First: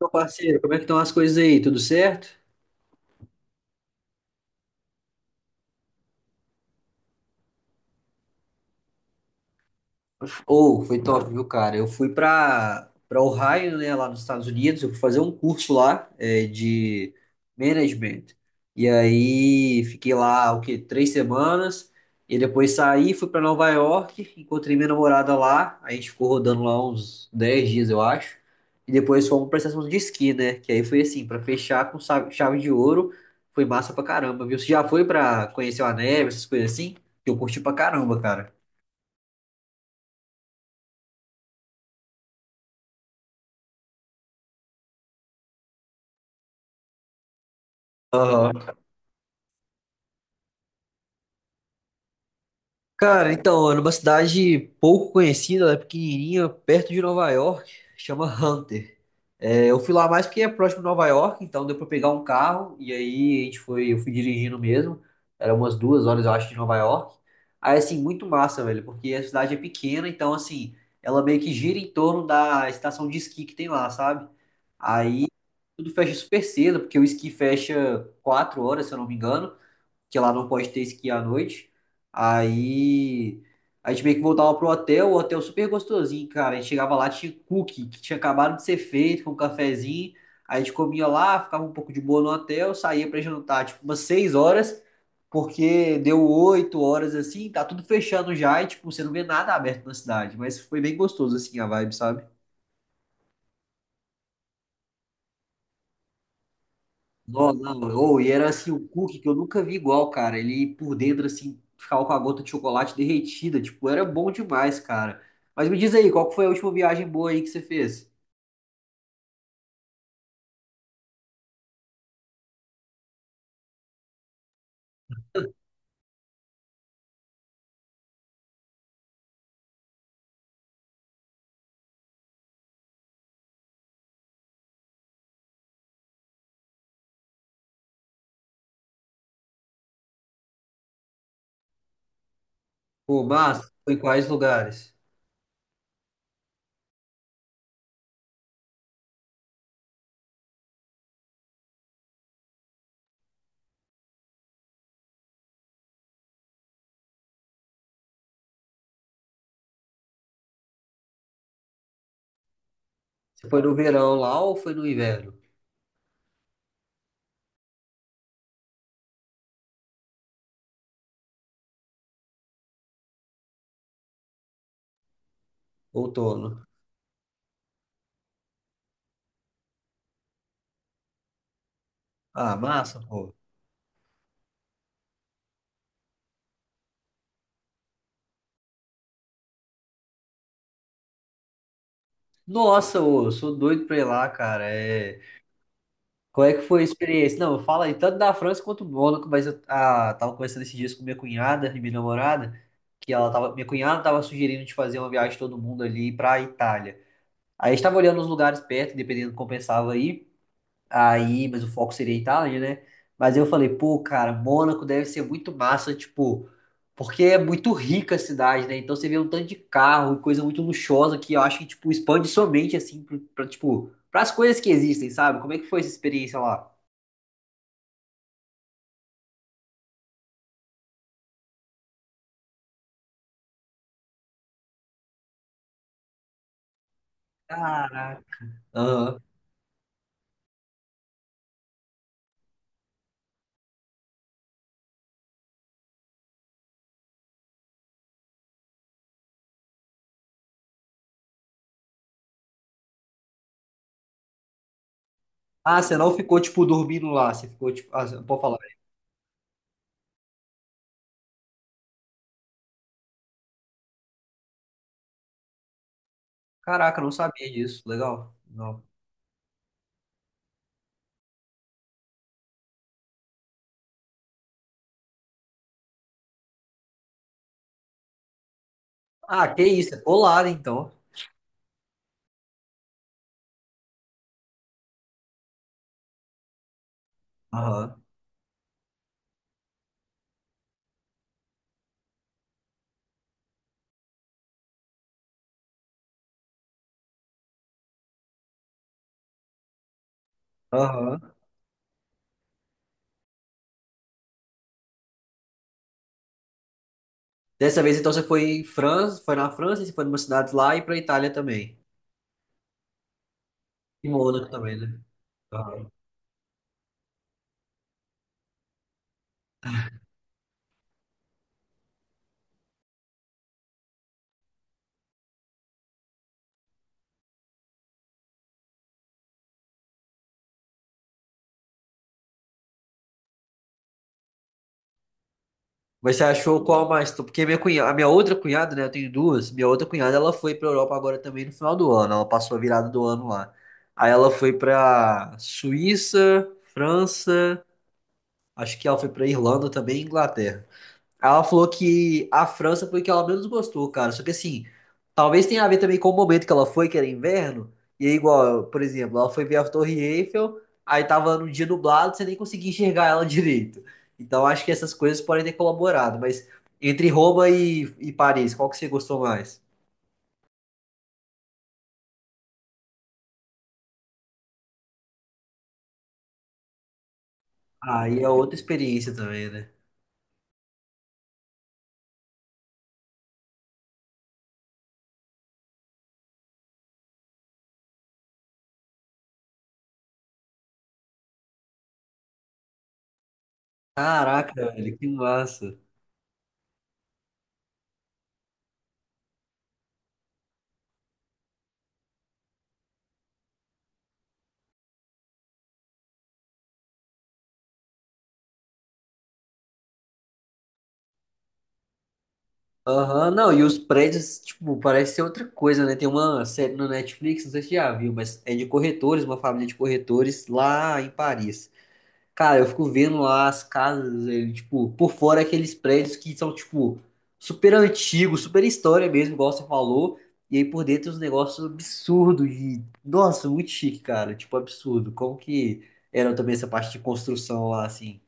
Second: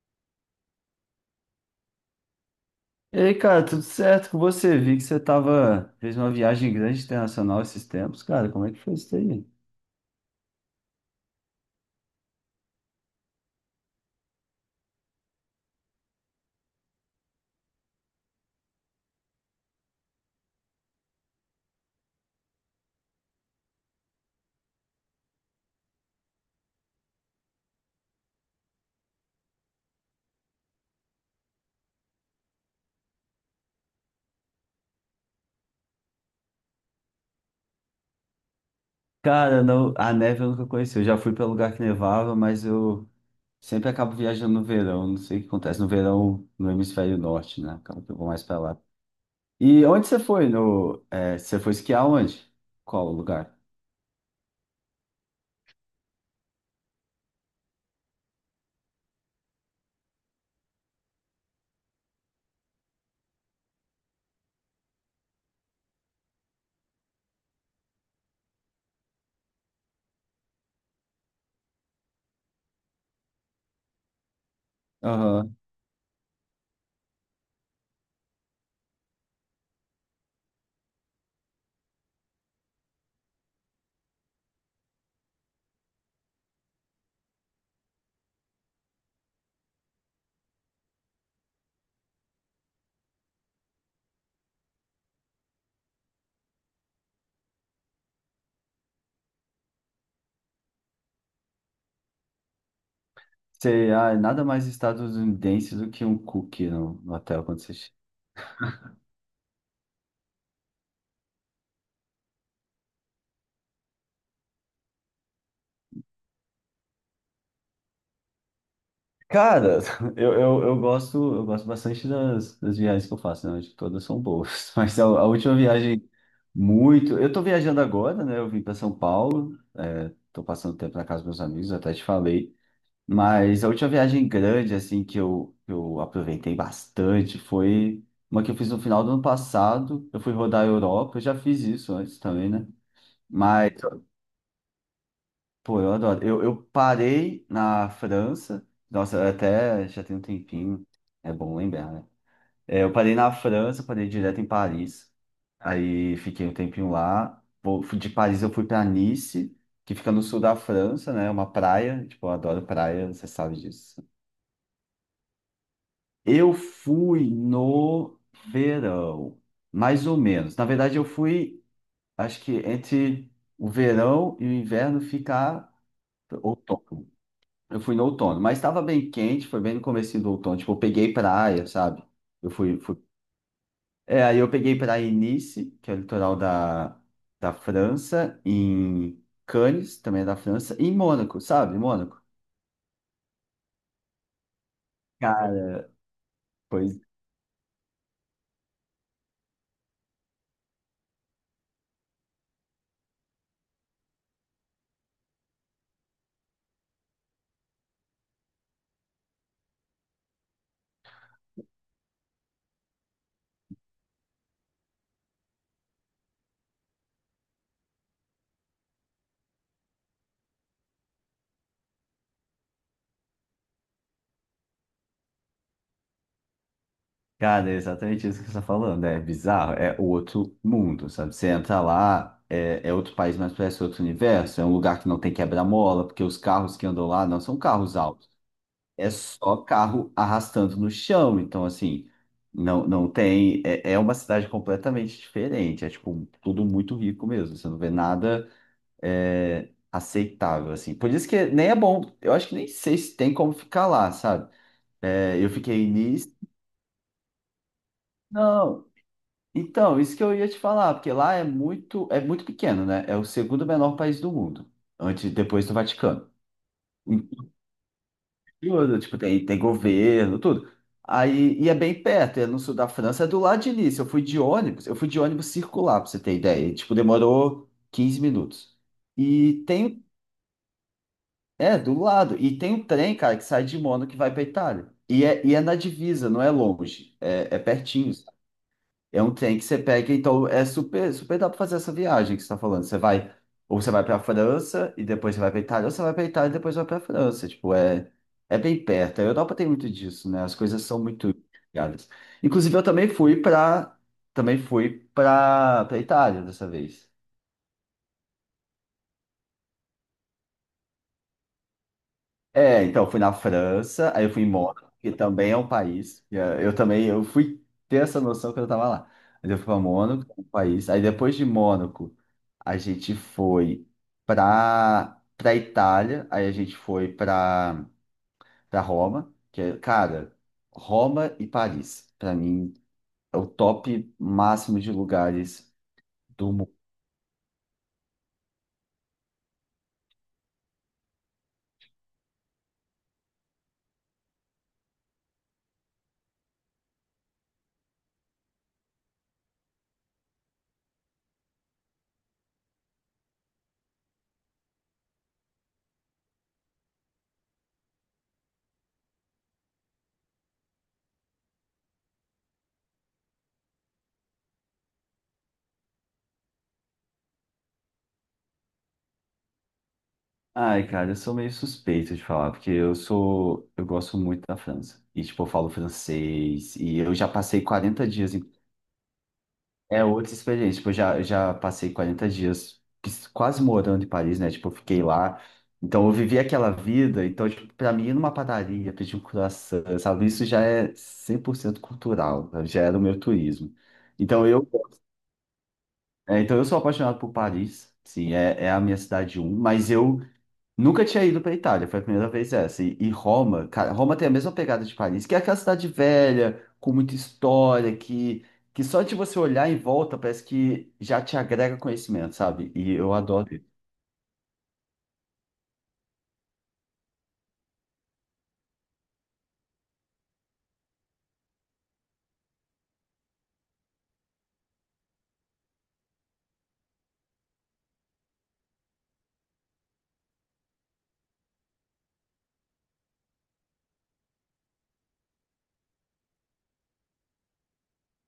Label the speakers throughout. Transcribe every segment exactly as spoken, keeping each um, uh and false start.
Speaker 1: Meu parceiro, como é que estão as coisas aí? Tudo certo?
Speaker 2: E aí, cara, tudo certo com você? Vi que você tava, fez uma viagem grande internacional esses tempos, cara. Como é que foi isso aí?
Speaker 1: Ou foi top, viu, cara? Eu fui para para Ohio, né, lá nos Estados Unidos, eu fui fazer um curso lá é, de management. E aí fiquei lá o quê? Três semanas. E depois saí, fui para Nova York, encontrei minha namorada lá. A gente ficou rodando lá uns dez dias, eu acho. E depois fomos para estação de esqui, né? Que aí foi assim, para fechar com sa- chave de ouro. Foi massa pra caramba, viu? Você já foi pra conhecer a neve, essas coisas assim? Eu curti pra caramba, cara.
Speaker 2: Cara, não, a neve eu nunca conheci. Eu já fui para lugar que nevava, mas eu sempre acabo viajando no verão. Não sei o que acontece no verão no hemisfério norte, né? Acaba que eu vou mais para lá.
Speaker 1: Aham.
Speaker 2: E onde você foi? No, é, Você foi esquiar onde? Qual
Speaker 1: Cara,
Speaker 2: lugar?
Speaker 1: então, é numa cidade pouco conhecida, ela é pequenininha, perto de Nova York, chama Hunter. É, eu fui lá mais porque é próximo de Nova York, então deu pra pegar um carro, e aí a gente foi, eu fui dirigindo mesmo, era umas duas horas, eu acho, de Nova York. Aí, assim, muito massa, velho, porque a cidade é pequena, então, assim, ela meio que gira em torno da estação de esqui que tem lá, sabe? Aí
Speaker 2: Aham.
Speaker 1: tudo fecha super cedo, porque o esqui fecha quatro horas, se eu não me engano, que lá não pode ter esqui à noite. Aí a gente meio que voltava pro hotel, o hotel super gostosinho, cara. A gente chegava lá, tinha cookie que tinha acabado de ser feito com um cafezinho. Aí a gente comia lá, ficava um pouco de boa no hotel, saía pra jantar tipo umas seis horas, porque deu oito horas assim, tá tudo fechando já e tipo, você não vê nada aberto na cidade, mas foi bem gostoso assim a vibe, sabe?
Speaker 2: Você, ah, nada mais estadunidense do que um cookie no, no hotel
Speaker 1: Não,
Speaker 2: quando você
Speaker 1: não. Ou, e era assim, o cookie que eu nunca vi igual, cara. Ele por dentro, assim, ficava com a gota de chocolate derretida. Tipo, era bom demais, cara. Mas me diz aí, qual que foi a última viagem boa aí que você fez?
Speaker 2: Cara, eu, eu, eu gosto eu gosto bastante das, das viagens que eu faço, né? Acho que todas são boas. Mas a, a última viagem, muito. Eu tô viajando agora, né? Eu vim para São Paulo, é, tô passando tempo na casa dos meus amigos, até te falei. Mas a última viagem grande, assim, que eu, que eu aproveitei bastante foi uma que eu fiz no final do ano passado. Eu fui rodar a Europa, eu já fiz isso antes também, né?
Speaker 1: Pô, massa,
Speaker 2: Mas
Speaker 1: foi em quais lugares?
Speaker 2: pô, eu adoro. Eu, eu parei na França, nossa, até já tem um tempinho, é bom lembrar, né? É, eu parei na França, parei direto em Paris, aí fiquei um tempinho lá. Pô, fui- De Paris eu fui pra Nice, que fica no sul da França, né? É uma praia, tipo, eu adoro praia, você
Speaker 1: Você
Speaker 2: sabe
Speaker 1: foi no
Speaker 2: disso.
Speaker 1: verão lá ou foi no inverno?
Speaker 2: Eu fui no verão, mais ou menos. Na verdade, eu fui, acho que entre o verão e o inverno ficar
Speaker 1: Outono.
Speaker 2: outono. Eu fui no outono, mas estava bem quente, foi bem no comecinho do outono. Tipo, eu peguei praia, sabe? Eu
Speaker 1: Ah,
Speaker 2: fui, fui...
Speaker 1: massa, pô.
Speaker 2: É, aí eu peguei praia em Nice, que é o litoral da, da França, em Cannes, também é da França, e em Mônaco, sabe? Mônaco.
Speaker 1: Nossa, ô, eu sou doido pra ir lá, cara. É.
Speaker 2: Cara,
Speaker 1: Qual é que foi a
Speaker 2: pois,
Speaker 1: experiência? Não, fala aí tanto da França quanto do Mônaco, mas eu ah, tava conversando esses dias com minha cunhada e minha namorada, que ela tava, minha cunhada tava sugerindo de fazer uma viagem todo mundo ali pra Itália. Aí a gente tava olhando os lugares perto, dependendo do que compensava aí, aí, mas o foco seria a Itália, né? Mas eu falei, pô, cara, Mônaco deve ser muito massa, tipo, porque é muito rica a cidade, né? Então você vê um tanto de carro, coisa muito luxuosa que eu acho que, tipo, expande somente assim, pra, pra, tipo, pras coisas que existem, sabe? Como é que foi essa experiência lá?
Speaker 2: cara, é exatamente isso que você está falando. É bizarro, é outro mundo, sabe? Você entra lá, é, é outro país, mas parece outro universo. É um lugar que não tem quebra-mola, porque os carros que andam lá não são carros altos.
Speaker 1: Caraca.
Speaker 2: É
Speaker 1: Aham.
Speaker 2: só carro arrastando no chão. Então, assim, não, não tem. É, é uma cidade completamente diferente. É, tipo, tudo muito rico mesmo. Você não vê nada é, aceitável, assim. Por isso que nem é bom. Eu acho que nem sei se tem como ficar lá, sabe? É, eu
Speaker 1: Ah,
Speaker 2: fiquei
Speaker 1: você não
Speaker 2: nisso.
Speaker 1: ficou, tipo, dormindo lá. Você ficou, tipo, ah, você- pode falar.
Speaker 2: Não. Então, isso que eu ia te falar, porque lá é muito, é muito pequeno, né? É o segundo menor país do mundo, antes, depois do Vaticano.
Speaker 1: Caraca, eu não sabia disso. Legal. Não.
Speaker 2: Tudo, tipo, tem, tem governo, tudo. Aí, e é bem perto, é no sul da França, é do lado de Nice. Eu fui de ônibus, eu fui de ônibus circular, pra você ter ideia. E, tipo, demorou quinze minutos.
Speaker 1: Ah, que
Speaker 2: E
Speaker 1: isso.
Speaker 2: tem,
Speaker 1: Você né, então.
Speaker 2: é, do lado. E tem um trem, cara, que sai de Mônaco que vai pra Itália. E é, e é na divisa, não é longe, é, é
Speaker 1: Aham.
Speaker 2: pertinho. É um trem que você pega, então é super, super dá para fazer essa viagem que você está falando. Você vai, ou você vai para a França e depois você vai para Itália, ou você vai para Itália e depois vai para a França. Tipo, é, é bem perto. A Europa tem muito disso, né? As coisas são
Speaker 1: Aham.
Speaker 2: muito ligadas. Inclusive, eu também fui para também fui para para Itália dessa vez.
Speaker 1: Dessa vez, então, você foi em França, foi na França, você foi numa cidade lá e pra Itália também.
Speaker 2: É, então, eu fui na
Speaker 1: E
Speaker 2: França, aí eu fui
Speaker 1: Mônaco
Speaker 2: em
Speaker 1: também,
Speaker 2: Mônaco,
Speaker 1: né?
Speaker 2: que também é um
Speaker 1: Aham.
Speaker 2: país. e, eh, Eu também, eu fui ter essa noção quando eu tava lá. Mas eu fui para Mônaco, que é um país. Aí depois de Mônaco, a gente foi pra, pra Itália, aí a gente foi pra, pra Roma, que é, cara, Roma e Paris, pra mim, é o top máximo de lugares
Speaker 1: Mas você
Speaker 2: do
Speaker 1: achou qual mais? Porque minha cunhada, a minha outra cunhada, né? Eu tenho duas. Minha outra cunhada, ela foi pra Europa agora também no final do ano. Ela passou a virada do ano lá. Aí ela foi pra Suíça, França. Acho que ela foi pra Irlanda também e Inglaterra. Ela falou que a França foi que ela menos gostou, cara. Só que assim, talvez tenha a ver também com o momento que ela foi, que era inverno. E aí, igual, por exemplo, ela foi ver a Torre Eiffel, aí tava num dia nublado, você nem conseguia enxergar ela direito. Então acho que essas coisas podem ter colaborado. Mas entre Roma e, e Paris, qual que você gostou mais?
Speaker 2: ai, cara, eu sou meio suspeito de falar, porque eu sou, eu gosto muito da França. E, tipo, eu falo francês, e eu já passei quarenta
Speaker 1: Aí é
Speaker 2: dias em...
Speaker 1: outra experiência também, né?
Speaker 2: É outra experiência, tipo, eu já, já passei quarenta dias quis- quase morando em Paris, né? Tipo, eu fiquei lá, então eu vivi aquela vida, então, tipo, pra mim, ir numa padaria, pedir um croissant, sabe? Isso já é cem por cento cultural, sabe? Já era o meu turismo. Então, eu,
Speaker 1: Caraca, velho, que massa.
Speaker 2: é, então eu sou apaixonado por Paris, sim, é, é a minha cidade um, mas eu... Nunca tinha ido pra Itália, foi a primeira vez essa. E, e Roma, cara, Roma tem a mesma pegada de Paris, que é aquela cidade velha, com muita história, que, que só de você olhar em volta parece que já te agrega conhecimento, sabe? E eu
Speaker 1: Aham, não,
Speaker 2: adoro
Speaker 1: e
Speaker 2: isso.
Speaker 1: os prédios, tipo, parece ser outra coisa, né? Tem uma série no Netflix, não sei se você já viu, mas é de corretores, uma família de corretores lá em Paris. Cara, eu fico vendo lá as casas, eh, tipo, por fora aqueles prédios que são, tipo, super antigos, super história mesmo, igual você falou, e aí por dentro os negócios absurdos e, nossa, muito chique, cara, tipo, absurdo. Como que era também essa parte de construção lá, assim?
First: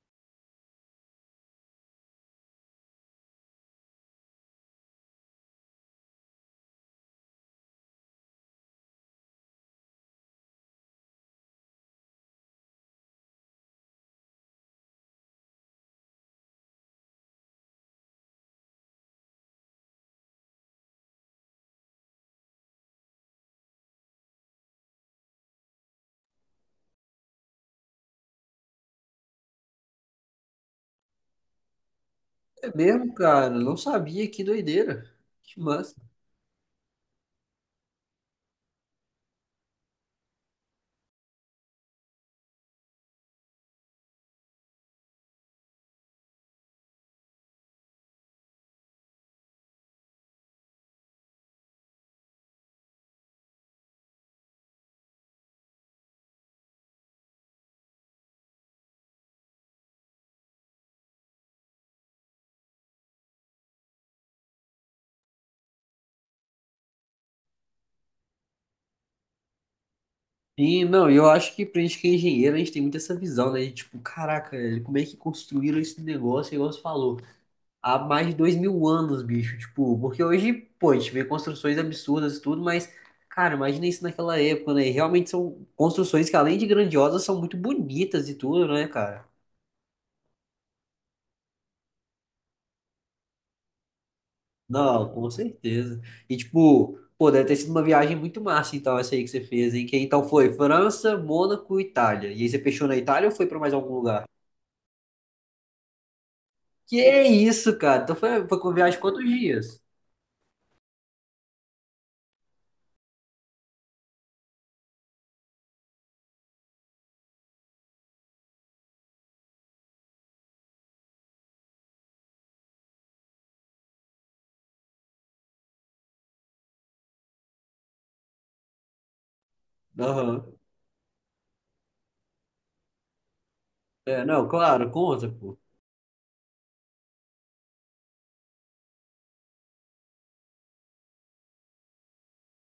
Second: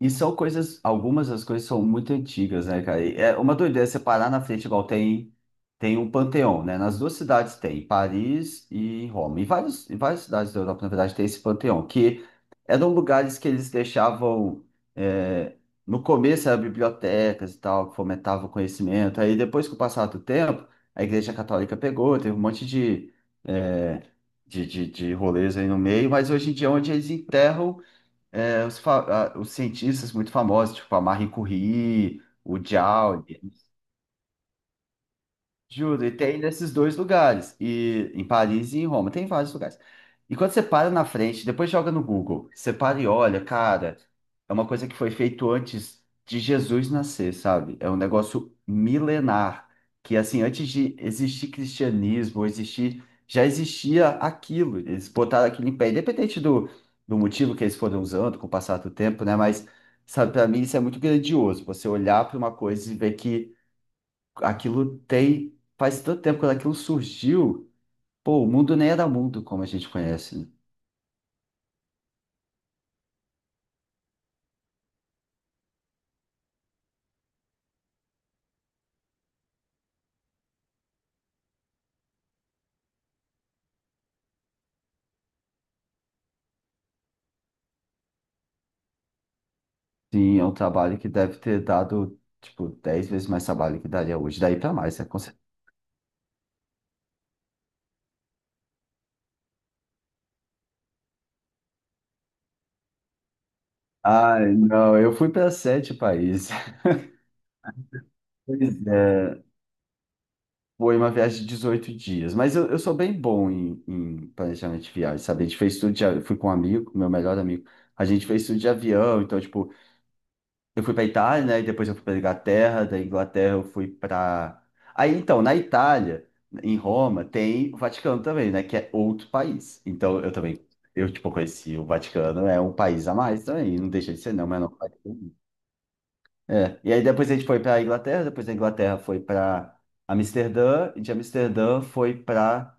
Speaker 2: E são coisas, algumas das coisas são muito antigas, né, cara? E é uma doideira você parar na frente, igual tem, tem, um panteão, né? Nas duas cidades tem, em Paris e em Roma. E vários, em várias cidades da Europa, na verdade, tem esse panteão, que eram lugares que eles deixavam. é, no começo eram bibliotecas e tal, que fomentavam o conhecimento. Aí depois, com o passar do tempo, a Igreja Católica pegou, teve um monte de, eh, de, de, de rolês aí no meio, mas hoje em dia é onde eles enterram é, os, fa- ah, os cientistas muito famosos, tipo a Marie Curie, o
Speaker 1: É mesmo,
Speaker 2: Joule.
Speaker 1: cara, não sabia, que doideira. Que massa.
Speaker 2: Juro, e tem nesses dois lugares, e em Paris e em Roma, tem vários lugares. E quando você para na frente, depois joga no Google, você para e olha, cara, é uma coisa que foi feito antes de Jesus nascer, sabe? É um negócio milenar, que assim, antes de existir cristianismo, existir, já existia aquilo, eles botaram aquilo em pé, independente do, do motivo que eles foram usando com o passar do tempo, né? Mas, sabe, para mim isso é muito grandioso, você olhar para uma coisa e ver que aquilo tem. Faz tanto tempo quando aquilo surgiu, pô, o mundo nem era mundo como a gente conhece, né?
Speaker 1: E não, eu acho que pra gente que é engenheiro, a gente tem muito essa visão, né? De, tipo, caraca, velho, como é que construíram esse negócio, igual você falou, há mais de dois mil anos, bicho. Tipo, porque hoje, pô, a gente vê construções absurdas e tudo, mas, cara, imagina isso naquela época, né? E realmente são construções que, além de grandiosas, são muito bonitas e tudo, né, cara?
Speaker 2: Sim, é um trabalho que deve ter dado, tipo, dez vezes mais trabalho que daria hoje, daí pra mais, né?
Speaker 1: Não,
Speaker 2: Com
Speaker 1: com
Speaker 2: certeza.
Speaker 1: certeza. E, tipo, pô, deve ter sido uma viagem muito massa, então, essa aí que você fez, hein? Que então foi França, Mônaco, Itália. E aí você fechou na Itália ou foi pra mais algum lugar?
Speaker 2: Ai, não, eu fui para sete países.
Speaker 1: Que isso, cara? Então foi, foi com
Speaker 2: Pois
Speaker 1: viagem quantos
Speaker 2: é,
Speaker 1: dias?
Speaker 2: foi uma viagem de dezoito dias, mas eu, eu sou bem bom em, em, planejamento de viagem, sabe? A gente fez tudo de, a- eu fui com um amigo, meu melhor amigo, a gente fez tudo de avião, então, tipo, eu fui pra Itália, né? E depois eu fui pra Inglaterra, da Inglaterra eu fui pra. Aí então, na Itália, em Roma, tem o Vaticano também, né? Que é outro país. Então eu
Speaker 1: Aham.
Speaker 2: também, eu tipo, conheci o Vaticano, é um país a mais também, não deixa de
Speaker 1: É,
Speaker 2: ser, não,
Speaker 1: não,
Speaker 2: mas não.
Speaker 1: claro, conta, pô.
Speaker 2: É. E aí depois a gente foi pra Inglaterra, depois da Inglaterra foi pra Amsterdã, e de Amsterdã foi pra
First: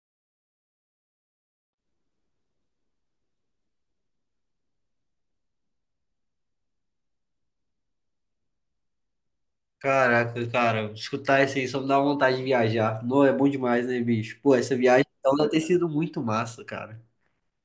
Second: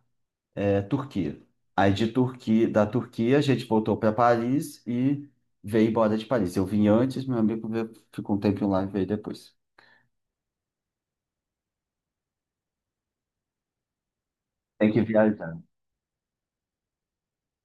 Speaker 2: é, Turquia. Aí de Turquia, da Turquia a gente voltou para Paris e veio embora de Paris. Eu vim antes, meu amigo veio- ficou um tempo lá e veio depois.
Speaker 1: Caraca, cara, escutar isso aí só me dá vontade de viajar. Não, é bom demais, né, bicho? Pô, essa
Speaker 2: Tem que
Speaker 1: viagem então deve
Speaker 2: viajar.
Speaker 1: ter sido muito massa, cara.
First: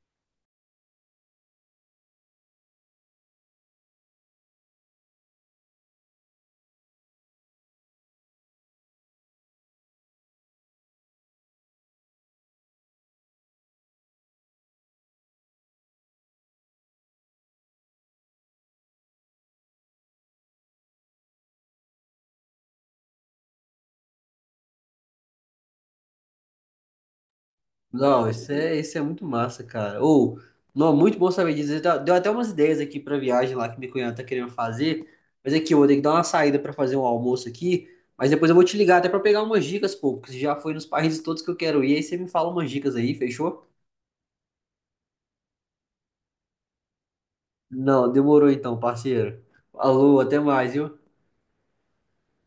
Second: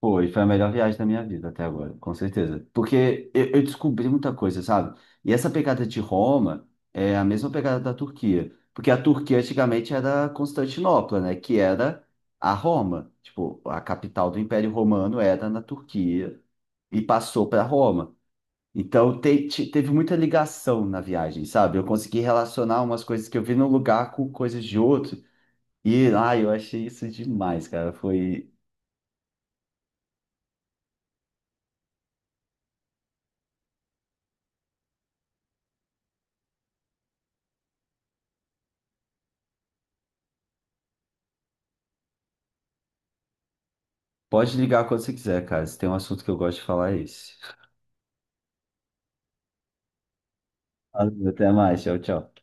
Speaker 2: Foi, foi a melhor viagem da minha vida até agora, com certeza. Porque eu, eu descobri muita coisa, sabe? E essa pegada de Roma é a mesma pegada da Turquia. Porque a Turquia antigamente era Constantinopla, né? Que era a Roma. Tipo, a capital do Império Romano era na Turquia e passou para Roma. Então te- te- teve muita ligação na viagem, sabe? Eu consegui relacionar umas coisas que eu vi num lugar com coisas de outro. E, ai, eu achei isso demais, cara.
Speaker 1: Não, isso
Speaker 2: Foi.
Speaker 1: é, isso é muito massa, cara. Ou, não, muito bom saber disso. Deu deu até umas ideias aqui pra viagem lá que minha cunhada tá querendo fazer. Mas aqui, eu vou ter que dar uma saída pra fazer um almoço aqui. Mas depois eu vou te ligar até pra pegar umas dicas, pô, porque você já foi nos países todos que eu quero ir. Aí você me fala umas dicas aí, fechou?
Speaker 2: Pode ligar quando você quiser, cara. Se tem um assunto que eu gosto de falar, é esse.
Speaker 1: Não, demorou então, parceiro. Alô, até mais, viu?
Speaker 2: Valeu, até mais, tchau, tchau.